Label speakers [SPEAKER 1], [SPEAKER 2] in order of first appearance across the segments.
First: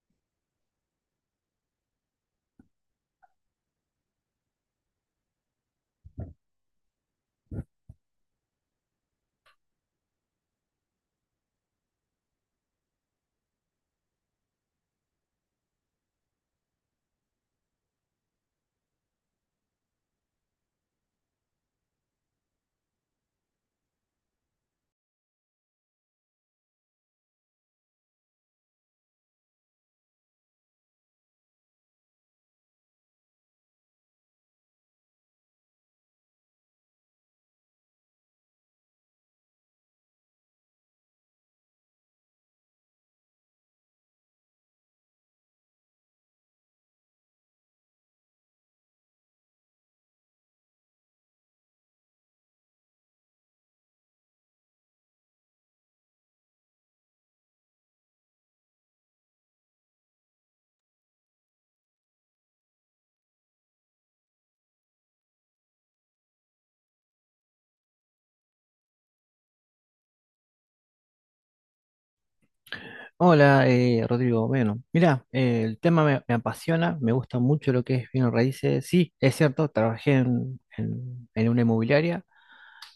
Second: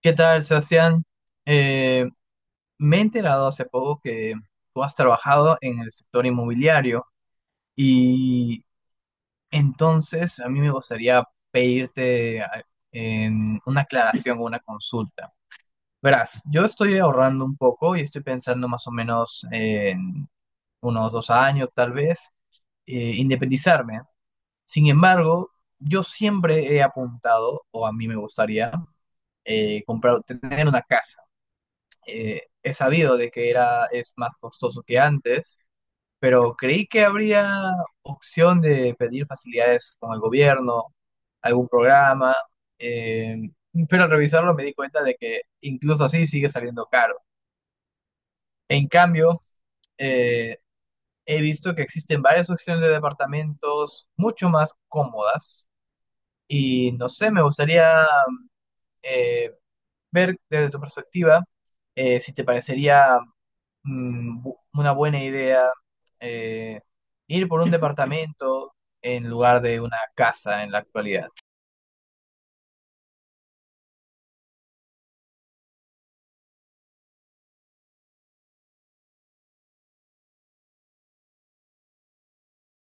[SPEAKER 1] ¿Qué tal, Sebastián? Eh, Me he enterado hace poco que tú has trabajado en el sector inmobiliario y entonces a mí me gustaría pedirte en una aclaración o una consulta. Verás, yo estoy ahorrando un poco y estoy pensando más o menos en unos dos años, tal vez, independizarme. Sin embargo, yo siempre he apuntado, o a mí me gustaría, comprar, tener una casa. He sabido de que era, es más costoso que antes, pero creí que habría opción de pedir facilidades con el gobierno, algún programa, eh, pero al revisarlo me di cuenta de que incluso así sigue saliendo caro. En cambio, eh, he visto que existen varias opciones de departamentos mucho más cómodas y no sé, me gustaría eh, ver desde tu perspectiva, si te parecería una buena idea, eh, ir por un departamento en lugar de una casa en la actualidad.
[SPEAKER 2] Hola, Rodrigo. Bueno, mira, el tema me apasiona, me gusta mucho lo que es bienes raíces. Sí, es cierto, trabajé en una inmobiliaria.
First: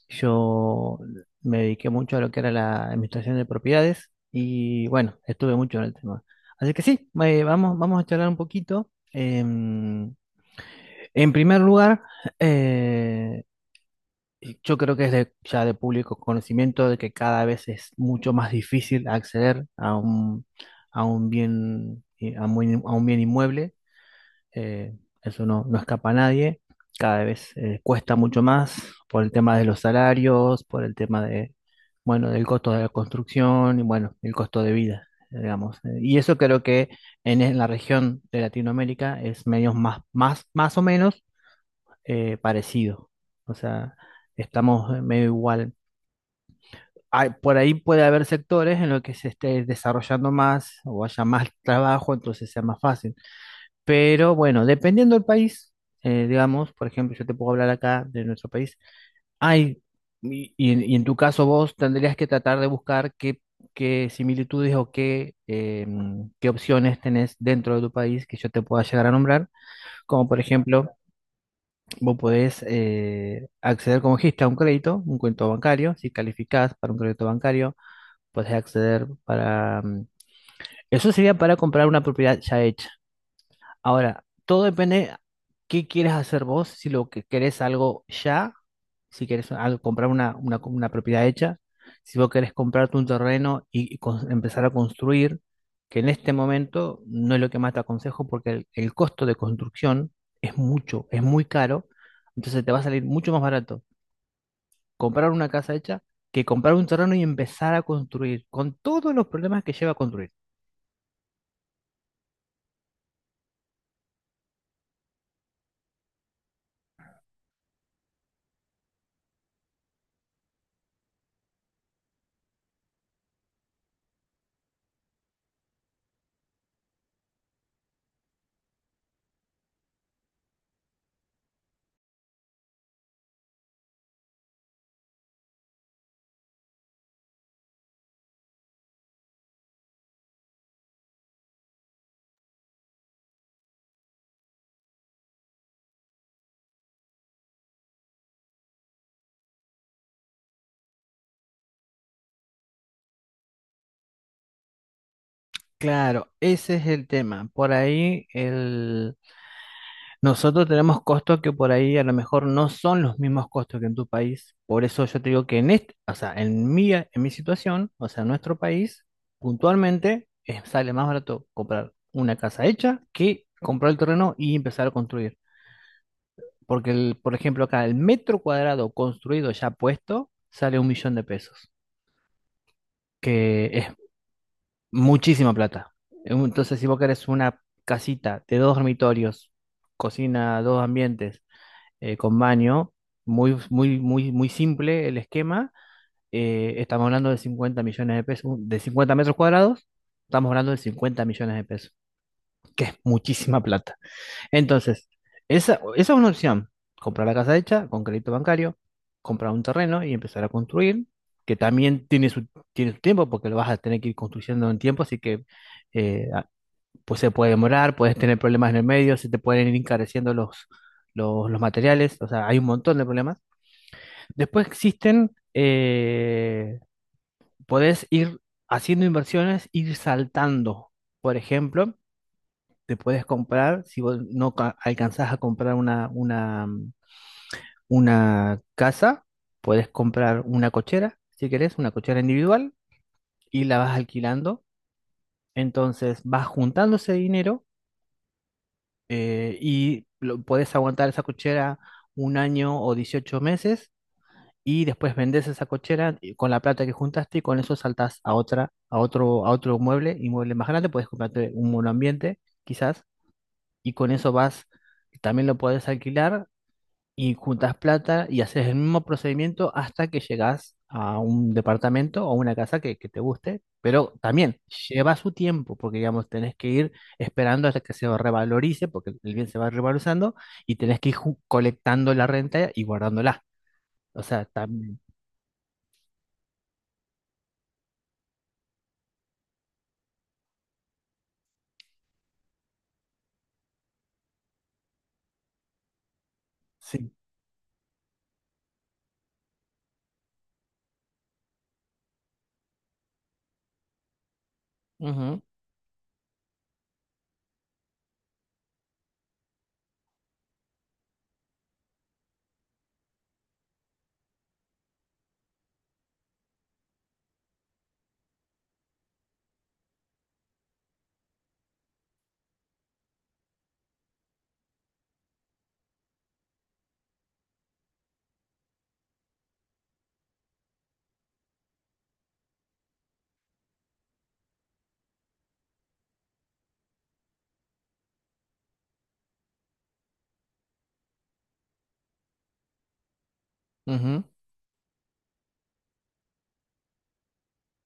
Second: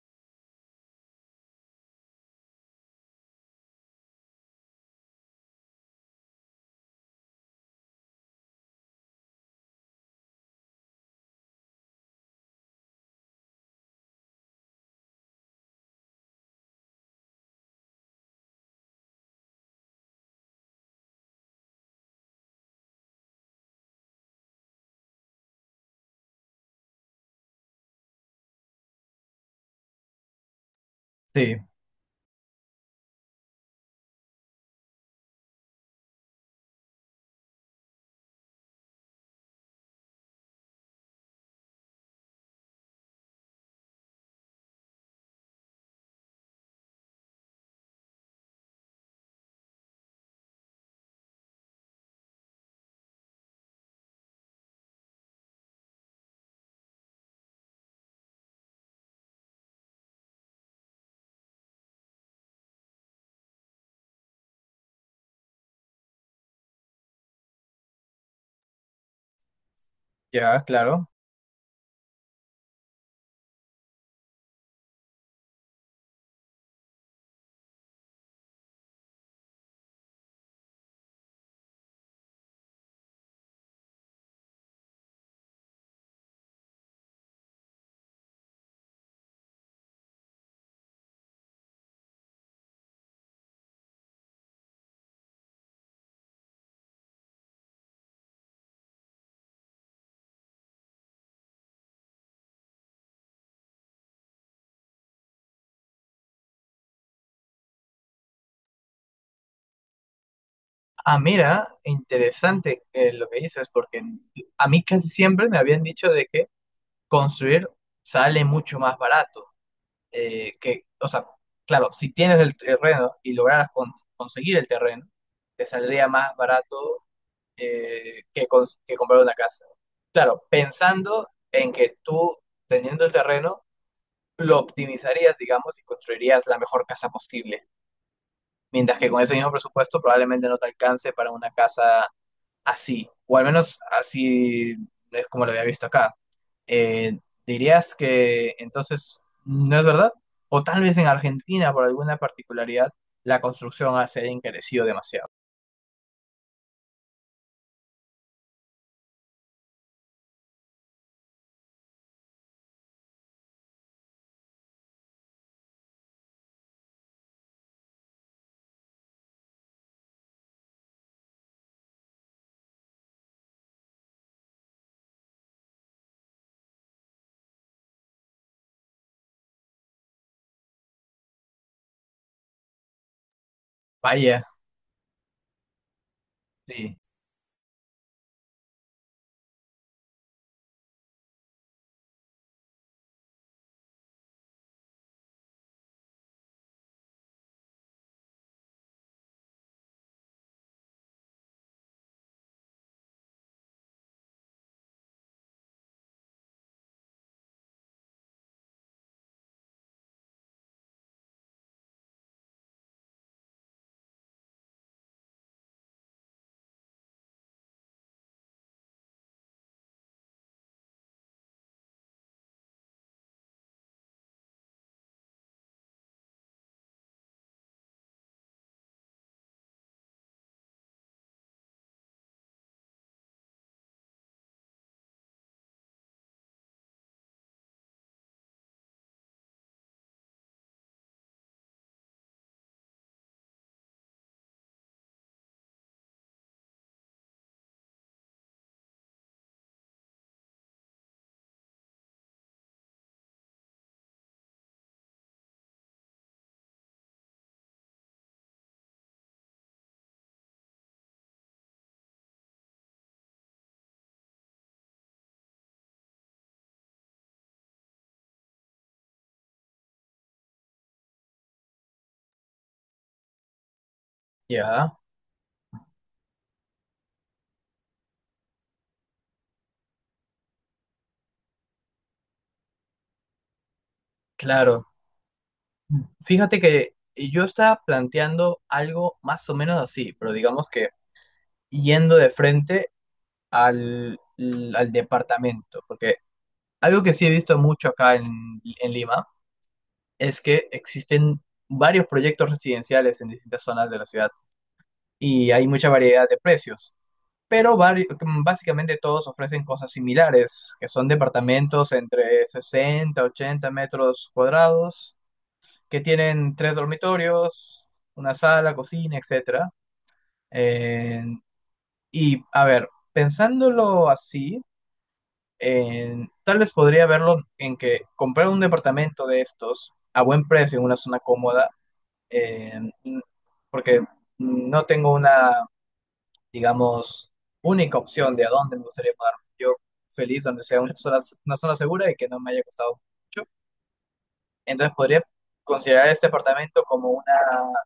[SPEAKER 2] Yo me dediqué mucho a lo que era la administración de propiedades y bueno, estuve mucho en el tema. Así que sí, vamos a charlar un poquito. En primer lugar, eh, Yo creo que es ya de público conocimiento de que cada vez es mucho más difícil acceder a un bien, a un bien inmueble. Eh, Eso no escapa a nadie. Cada vez cuesta mucho más por el tema de los salarios, por el tema de,
[SPEAKER 1] Sí,
[SPEAKER 2] bueno, del costo de la construcción y bueno, el costo de vida, digamos. Y eso creo que en la región de Latinoamérica es medio más o menos parecido. O sea, estamos medio igual. Por ahí puede haber sectores en los que se esté desarrollando más o haya más trabajo, entonces sea más fácil. Pero bueno, dependiendo del país, digamos, por ejemplo, yo te puedo hablar acá de nuestro país, hay, y en tu caso vos tendrías que tratar de buscar qué, qué similitudes o qué opciones tenés dentro de tu país que yo te pueda llegar a nombrar, como por
[SPEAKER 1] ya,
[SPEAKER 2] ejemplo.
[SPEAKER 1] claro.
[SPEAKER 2] Vos podés acceder como dijiste a un crédito, un cuento bancario, si calificás para un crédito bancario, podés acceder. Eso sería para comprar una propiedad ya hecha. Ahora, todo depende qué quieres hacer vos, si lo que querés algo ya, si querés comprar una propiedad hecha, si vos querés comprarte un terreno y empezar a construir, que en este momento no es lo que más te aconsejo porque el costo de construcción es muy caro, entonces te va a salir mucho más barato comprar una casa hecha que comprar un terreno y empezar a construir, con todos los problemas que lleva a construir.
[SPEAKER 1] Ah, mira, interesante lo que dices, porque a mí casi siempre me habían dicho de que construir sale mucho más barato. O sea, claro, si tienes el terreno y lograras conseguir el terreno, te saldría más barato, que comprar una casa. Claro, pensando en que tú, teniendo el terreno, lo optimizarías, digamos, y construirías la mejor casa posible. Mientras que con ese mismo presupuesto probablemente no te alcance para una casa así, o al menos así es como lo había visto acá. Eh, Dirías que entonces no es verdad, o tal vez en Argentina, por alguna particularidad, la construcción se haya encarecido demasiado.
[SPEAKER 2] Claro, ese es el tema. Nosotros tenemos costos que por ahí a lo mejor no son los mismos costos que en tu país. Por eso yo te digo que o sea, en mi situación, o sea, en nuestro país, puntualmente, sale más barato comprar una casa hecha que comprar el terreno y empezar a construir. Porque, por ejemplo, acá el metro cuadrado construido ya puesto sale 1 millón de pesos, que es
[SPEAKER 1] Vaya,
[SPEAKER 2] muchísima plata. Entonces, si vos
[SPEAKER 1] sí,
[SPEAKER 2] querés una casita de dos dormitorios, cocina, dos ambientes, con baño, muy, muy, muy, muy simple el esquema. Estamos hablando de 50 millones de pesos, de 50 metros cuadrados, estamos hablando de 50 millones de pesos, que es muchísima plata. Entonces, esa es una opción, comprar la casa hecha con crédito bancario, comprar un terreno y empezar a construir, que también tiene su tiempo, porque lo vas a tener que ir construyendo en tiempo, así que eh, a- pues se puede demorar, puedes tener problemas en el medio, se te pueden ir encareciendo los materiales, o sea, hay un montón de problemas. Después podés ir haciendo inversiones, ir saltando. Por ejemplo, te puedes comprar, si vos no alcanzás a comprar una casa, puedes comprar una cochera, si querés, una cochera individual, y la vas alquilando. Entonces vas juntando ese dinero, podés aguantar esa cochera un año o 18 meses y después vendes esa cochera y con la plata que juntaste y con eso saltas a otro inmueble más grande, puedes comprarte un monoambiente, quizás, y con eso vas, también lo puedes alquilar y juntas plata y haces el mismo procedimiento hasta que llegas a un departamento o una casa que te guste, pero también
[SPEAKER 1] ya,
[SPEAKER 2] lleva su tiempo, porque digamos, tenés que ir esperando hasta que se revalorice, porque el bien se va revalorizando, y tenés que ir colectando la renta y guardándola. O sea,
[SPEAKER 1] claro.
[SPEAKER 2] también,
[SPEAKER 1] Fíjate que yo estaba planteando algo más o menos así, pero digamos que yendo de frente al, al departamento, porque algo
[SPEAKER 2] sí.
[SPEAKER 1] que sí he visto mucho acá en Lima es que existen varios proyectos residenciales en distintas zonas de la ciudad
[SPEAKER 2] Ujú,
[SPEAKER 1] y hay mucha variedad de precios, pero básicamente todos ofrecen cosas similares, que son departamentos entre 60, 80 metros cuadrados que tienen tres dormitorios, una sala, cocina, etcétera. Eh, y a ver, pensándolo así, tal vez podría verlo en que comprar un departamento de estos a buen precio en una zona cómoda, eh, porque no tengo una, digamos, única opción de a dónde me gustaría mudarme. Yo feliz donde sea una zona segura y que no me haya costado mucho.
[SPEAKER 2] ujú,
[SPEAKER 1] Entonces podría considerar este apartamento como una,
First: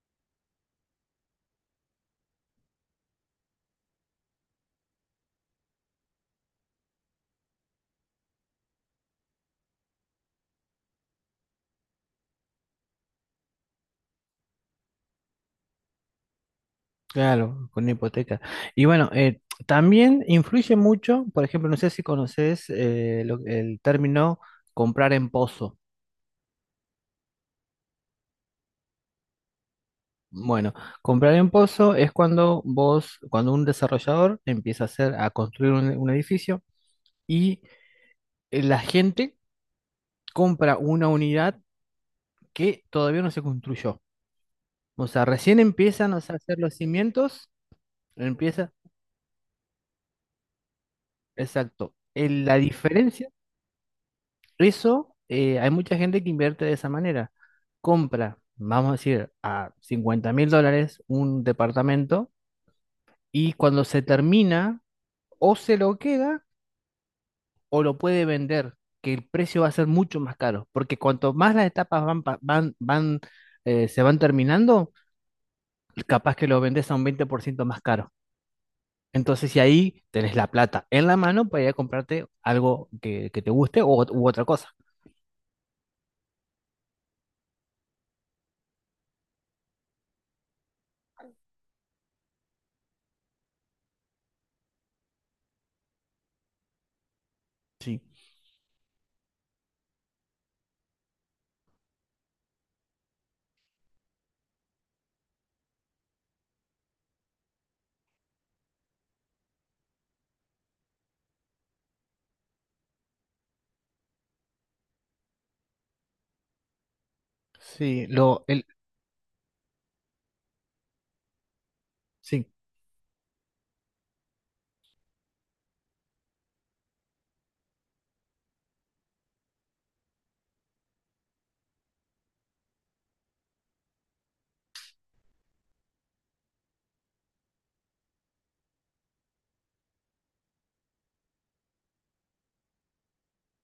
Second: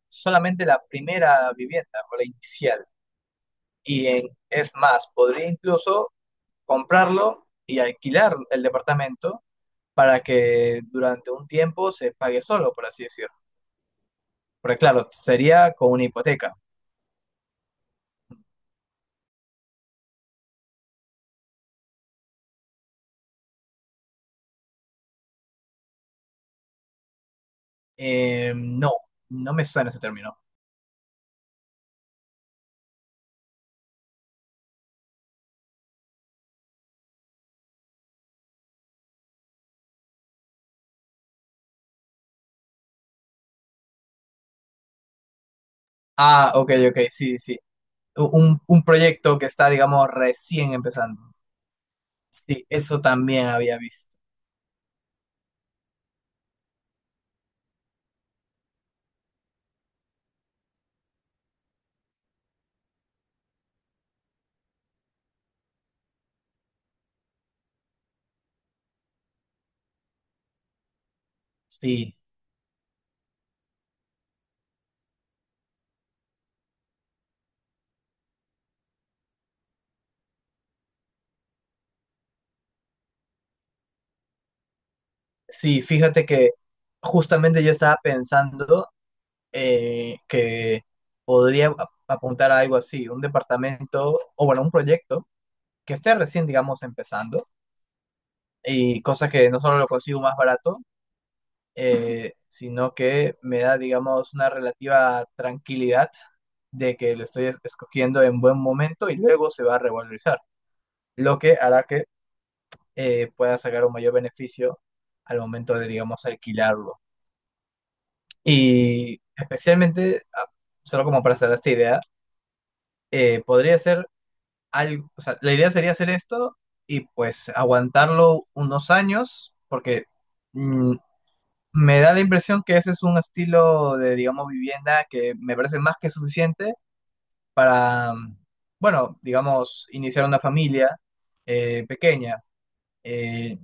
[SPEAKER 1] solamente la primera vivienda o la inicial. Y es más, podría incluso comprarlo y alquilar el departamento para que durante un tiempo se pague solo, por así decirlo. Porque claro, sería con una hipoteca.
[SPEAKER 2] claro, con una hipoteca. Y bueno, también influye mucho, por ejemplo, no sé si conoces el término comprar en pozo.
[SPEAKER 1] No, no me suena ese término.
[SPEAKER 2] Bueno, comprar en pozo es cuando cuando un desarrollador empieza a construir un edificio y la gente compra una unidad que todavía no se construyó. O sea, recién empiezan, o sea, a
[SPEAKER 1] Ah,
[SPEAKER 2] hacer
[SPEAKER 1] ok,
[SPEAKER 2] los
[SPEAKER 1] ok, sí,
[SPEAKER 2] cimientos,
[SPEAKER 1] sí.
[SPEAKER 2] empieza,
[SPEAKER 1] Un proyecto que está, digamos, recién empezando.
[SPEAKER 2] exacto. El- la
[SPEAKER 1] Sí, eso
[SPEAKER 2] diferencia
[SPEAKER 1] también había visto.
[SPEAKER 2] Eso, hay mucha gente que invierte de esa manera. Compra, vamos a decir, a 50.000 dólares un departamento, y cuando se termina, o se lo queda o lo puede vender, que el precio va a ser mucho más caro, porque cuanto más las etapas
[SPEAKER 1] Sí.
[SPEAKER 2] van, pa- van, van, se van terminando, capaz que lo vendes a un 20% más caro. Entonces, si ahí tenés la plata en la mano para ir a comprarte algo que te guste u otra cosa.
[SPEAKER 1] Sí, fíjate que justamente yo estaba pensando, que podría apuntar a algo así, un departamento o bueno, un proyecto que esté recién, digamos, empezando y cosas que no solo lo consigo más barato, sino que me da, digamos, una relativa tranquilidad de que lo estoy escogiendo en buen momento y luego se va a revalorizar, lo que hará que pueda sacar un mayor beneficio al momento de, digamos, alquilarlo.
[SPEAKER 2] Sí,
[SPEAKER 1] Y especialmente, ah, solo como para hacer esta idea,
[SPEAKER 2] sí,
[SPEAKER 1] podría ser algo, o sea, la idea sería hacer esto y pues aguantarlo unos años, porque mm, me da la impresión que ese es un estilo de, digamos, vivienda que me parece más que suficiente para, bueno, digamos, iniciar una familia, pequeña. Eh,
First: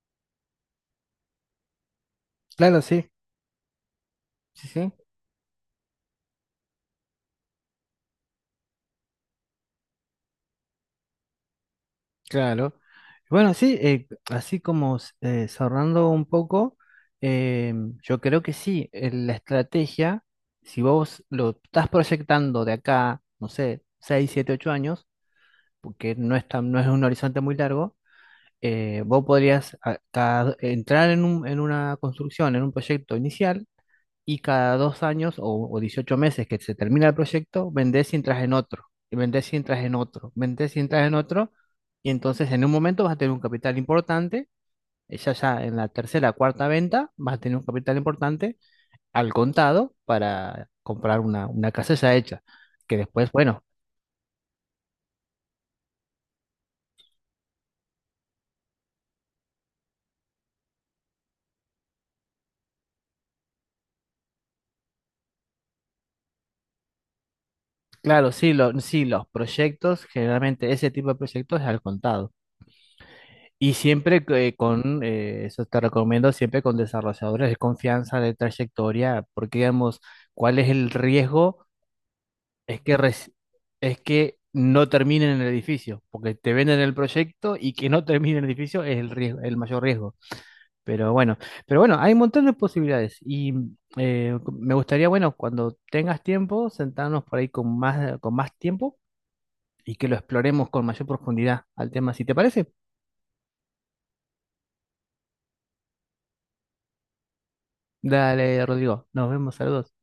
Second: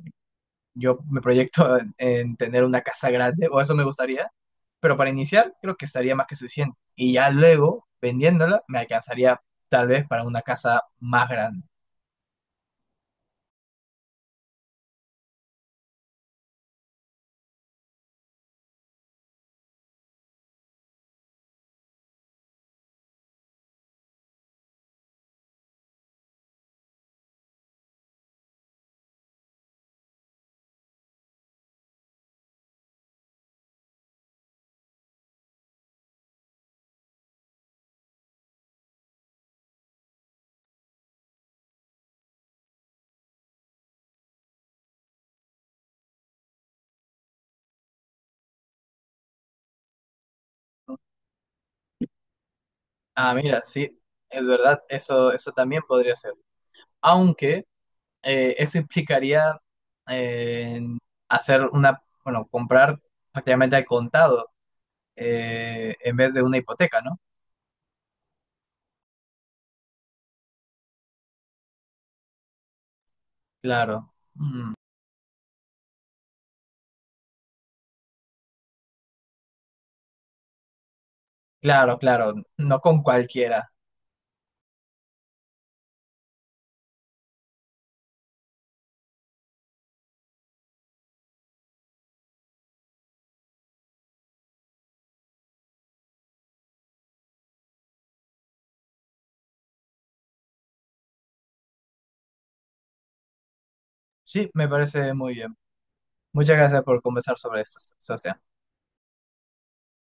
[SPEAKER 1] yo me proyecto en tener
[SPEAKER 2] claro,
[SPEAKER 1] una
[SPEAKER 2] sí,
[SPEAKER 1] casa grande, o eso me gustaría,
[SPEAKER 2] sí, sí.
[SPEAKER 1] pero para iniciar creo que estaría más que suficiente. Y ya luego, vendiéndola, me alcanzaría tal vez para una casa más grande.
[SPEAKER 2] Claro. Bueno, sí, así como cerrando un poco, eh, yo creo que sí, la estrategia, si vos lo estás proyectando de acá, no sé, 6, 7, 8 años, porque no es un horizonte muy largo, vos podrías entrar en en una construcción, en un proyecto inicial, y cada 2 años o 18 meses que se termina el proyecto, vendés y entras en otro, y vendés y entras en otro, vendés y entras en otro, y entonces en un momento vas a tener un capital importante, ya en la tercera, cuarta venta, vas a tener un capital importante al contado para comprar una casa ya hecha, que después,
[SPEAKER 1] Ah, mira,
[SPEAKER 2] bueno,
[SPEAKER 1] sí, es verdad, eso también podría ser. Aunque eso implicaría eh, hacer una, bueno, comprar prácticamente al contado, en vez de una hipoteca, ¿no?
[SPEAKER 2] claro, sí, sí, los proyectos, generalmente ese tipo de proyectos es al contado. Y
[SPEAKER 1] Claro,
[SPEAKER 2] siempre
[SPEAKER 1] mm,
[SPEAKER 2] eso te recomiendo, siempre con desarrolladores de confianza, de trayectoria, porque digamos, ¿cuál es el riesgo?
[SPEAKER 1] claro, claro,
[SPEAKER 2] Es
[SPEAKER 1] no
[SPEAKER 2] que,
[SPEAKER 1] con
[SPEAKER 2] reci-
[SPEAKER 1] cualquiera.
[SPEAKER 2] es que no terminen en el edificio, porque te venden el proyecto y que no termine en el edificio es el riesgo, el mayor riesgo. Pero bueno, pero bueno, hay un montón de posibilidades y me gustaría, bueno, cuando tengas tiempo, sentarnos por ahí con más tiempo y que lo exploremos con mayor profundidad al tema, si te parece.
[SPEAKER 1] Sí, me parece muy bien. Muchas gracias por conversar sobre esto, Sebastián.
[SPEAKER 2] Dale, Rodrigo, nos vemos, saludos.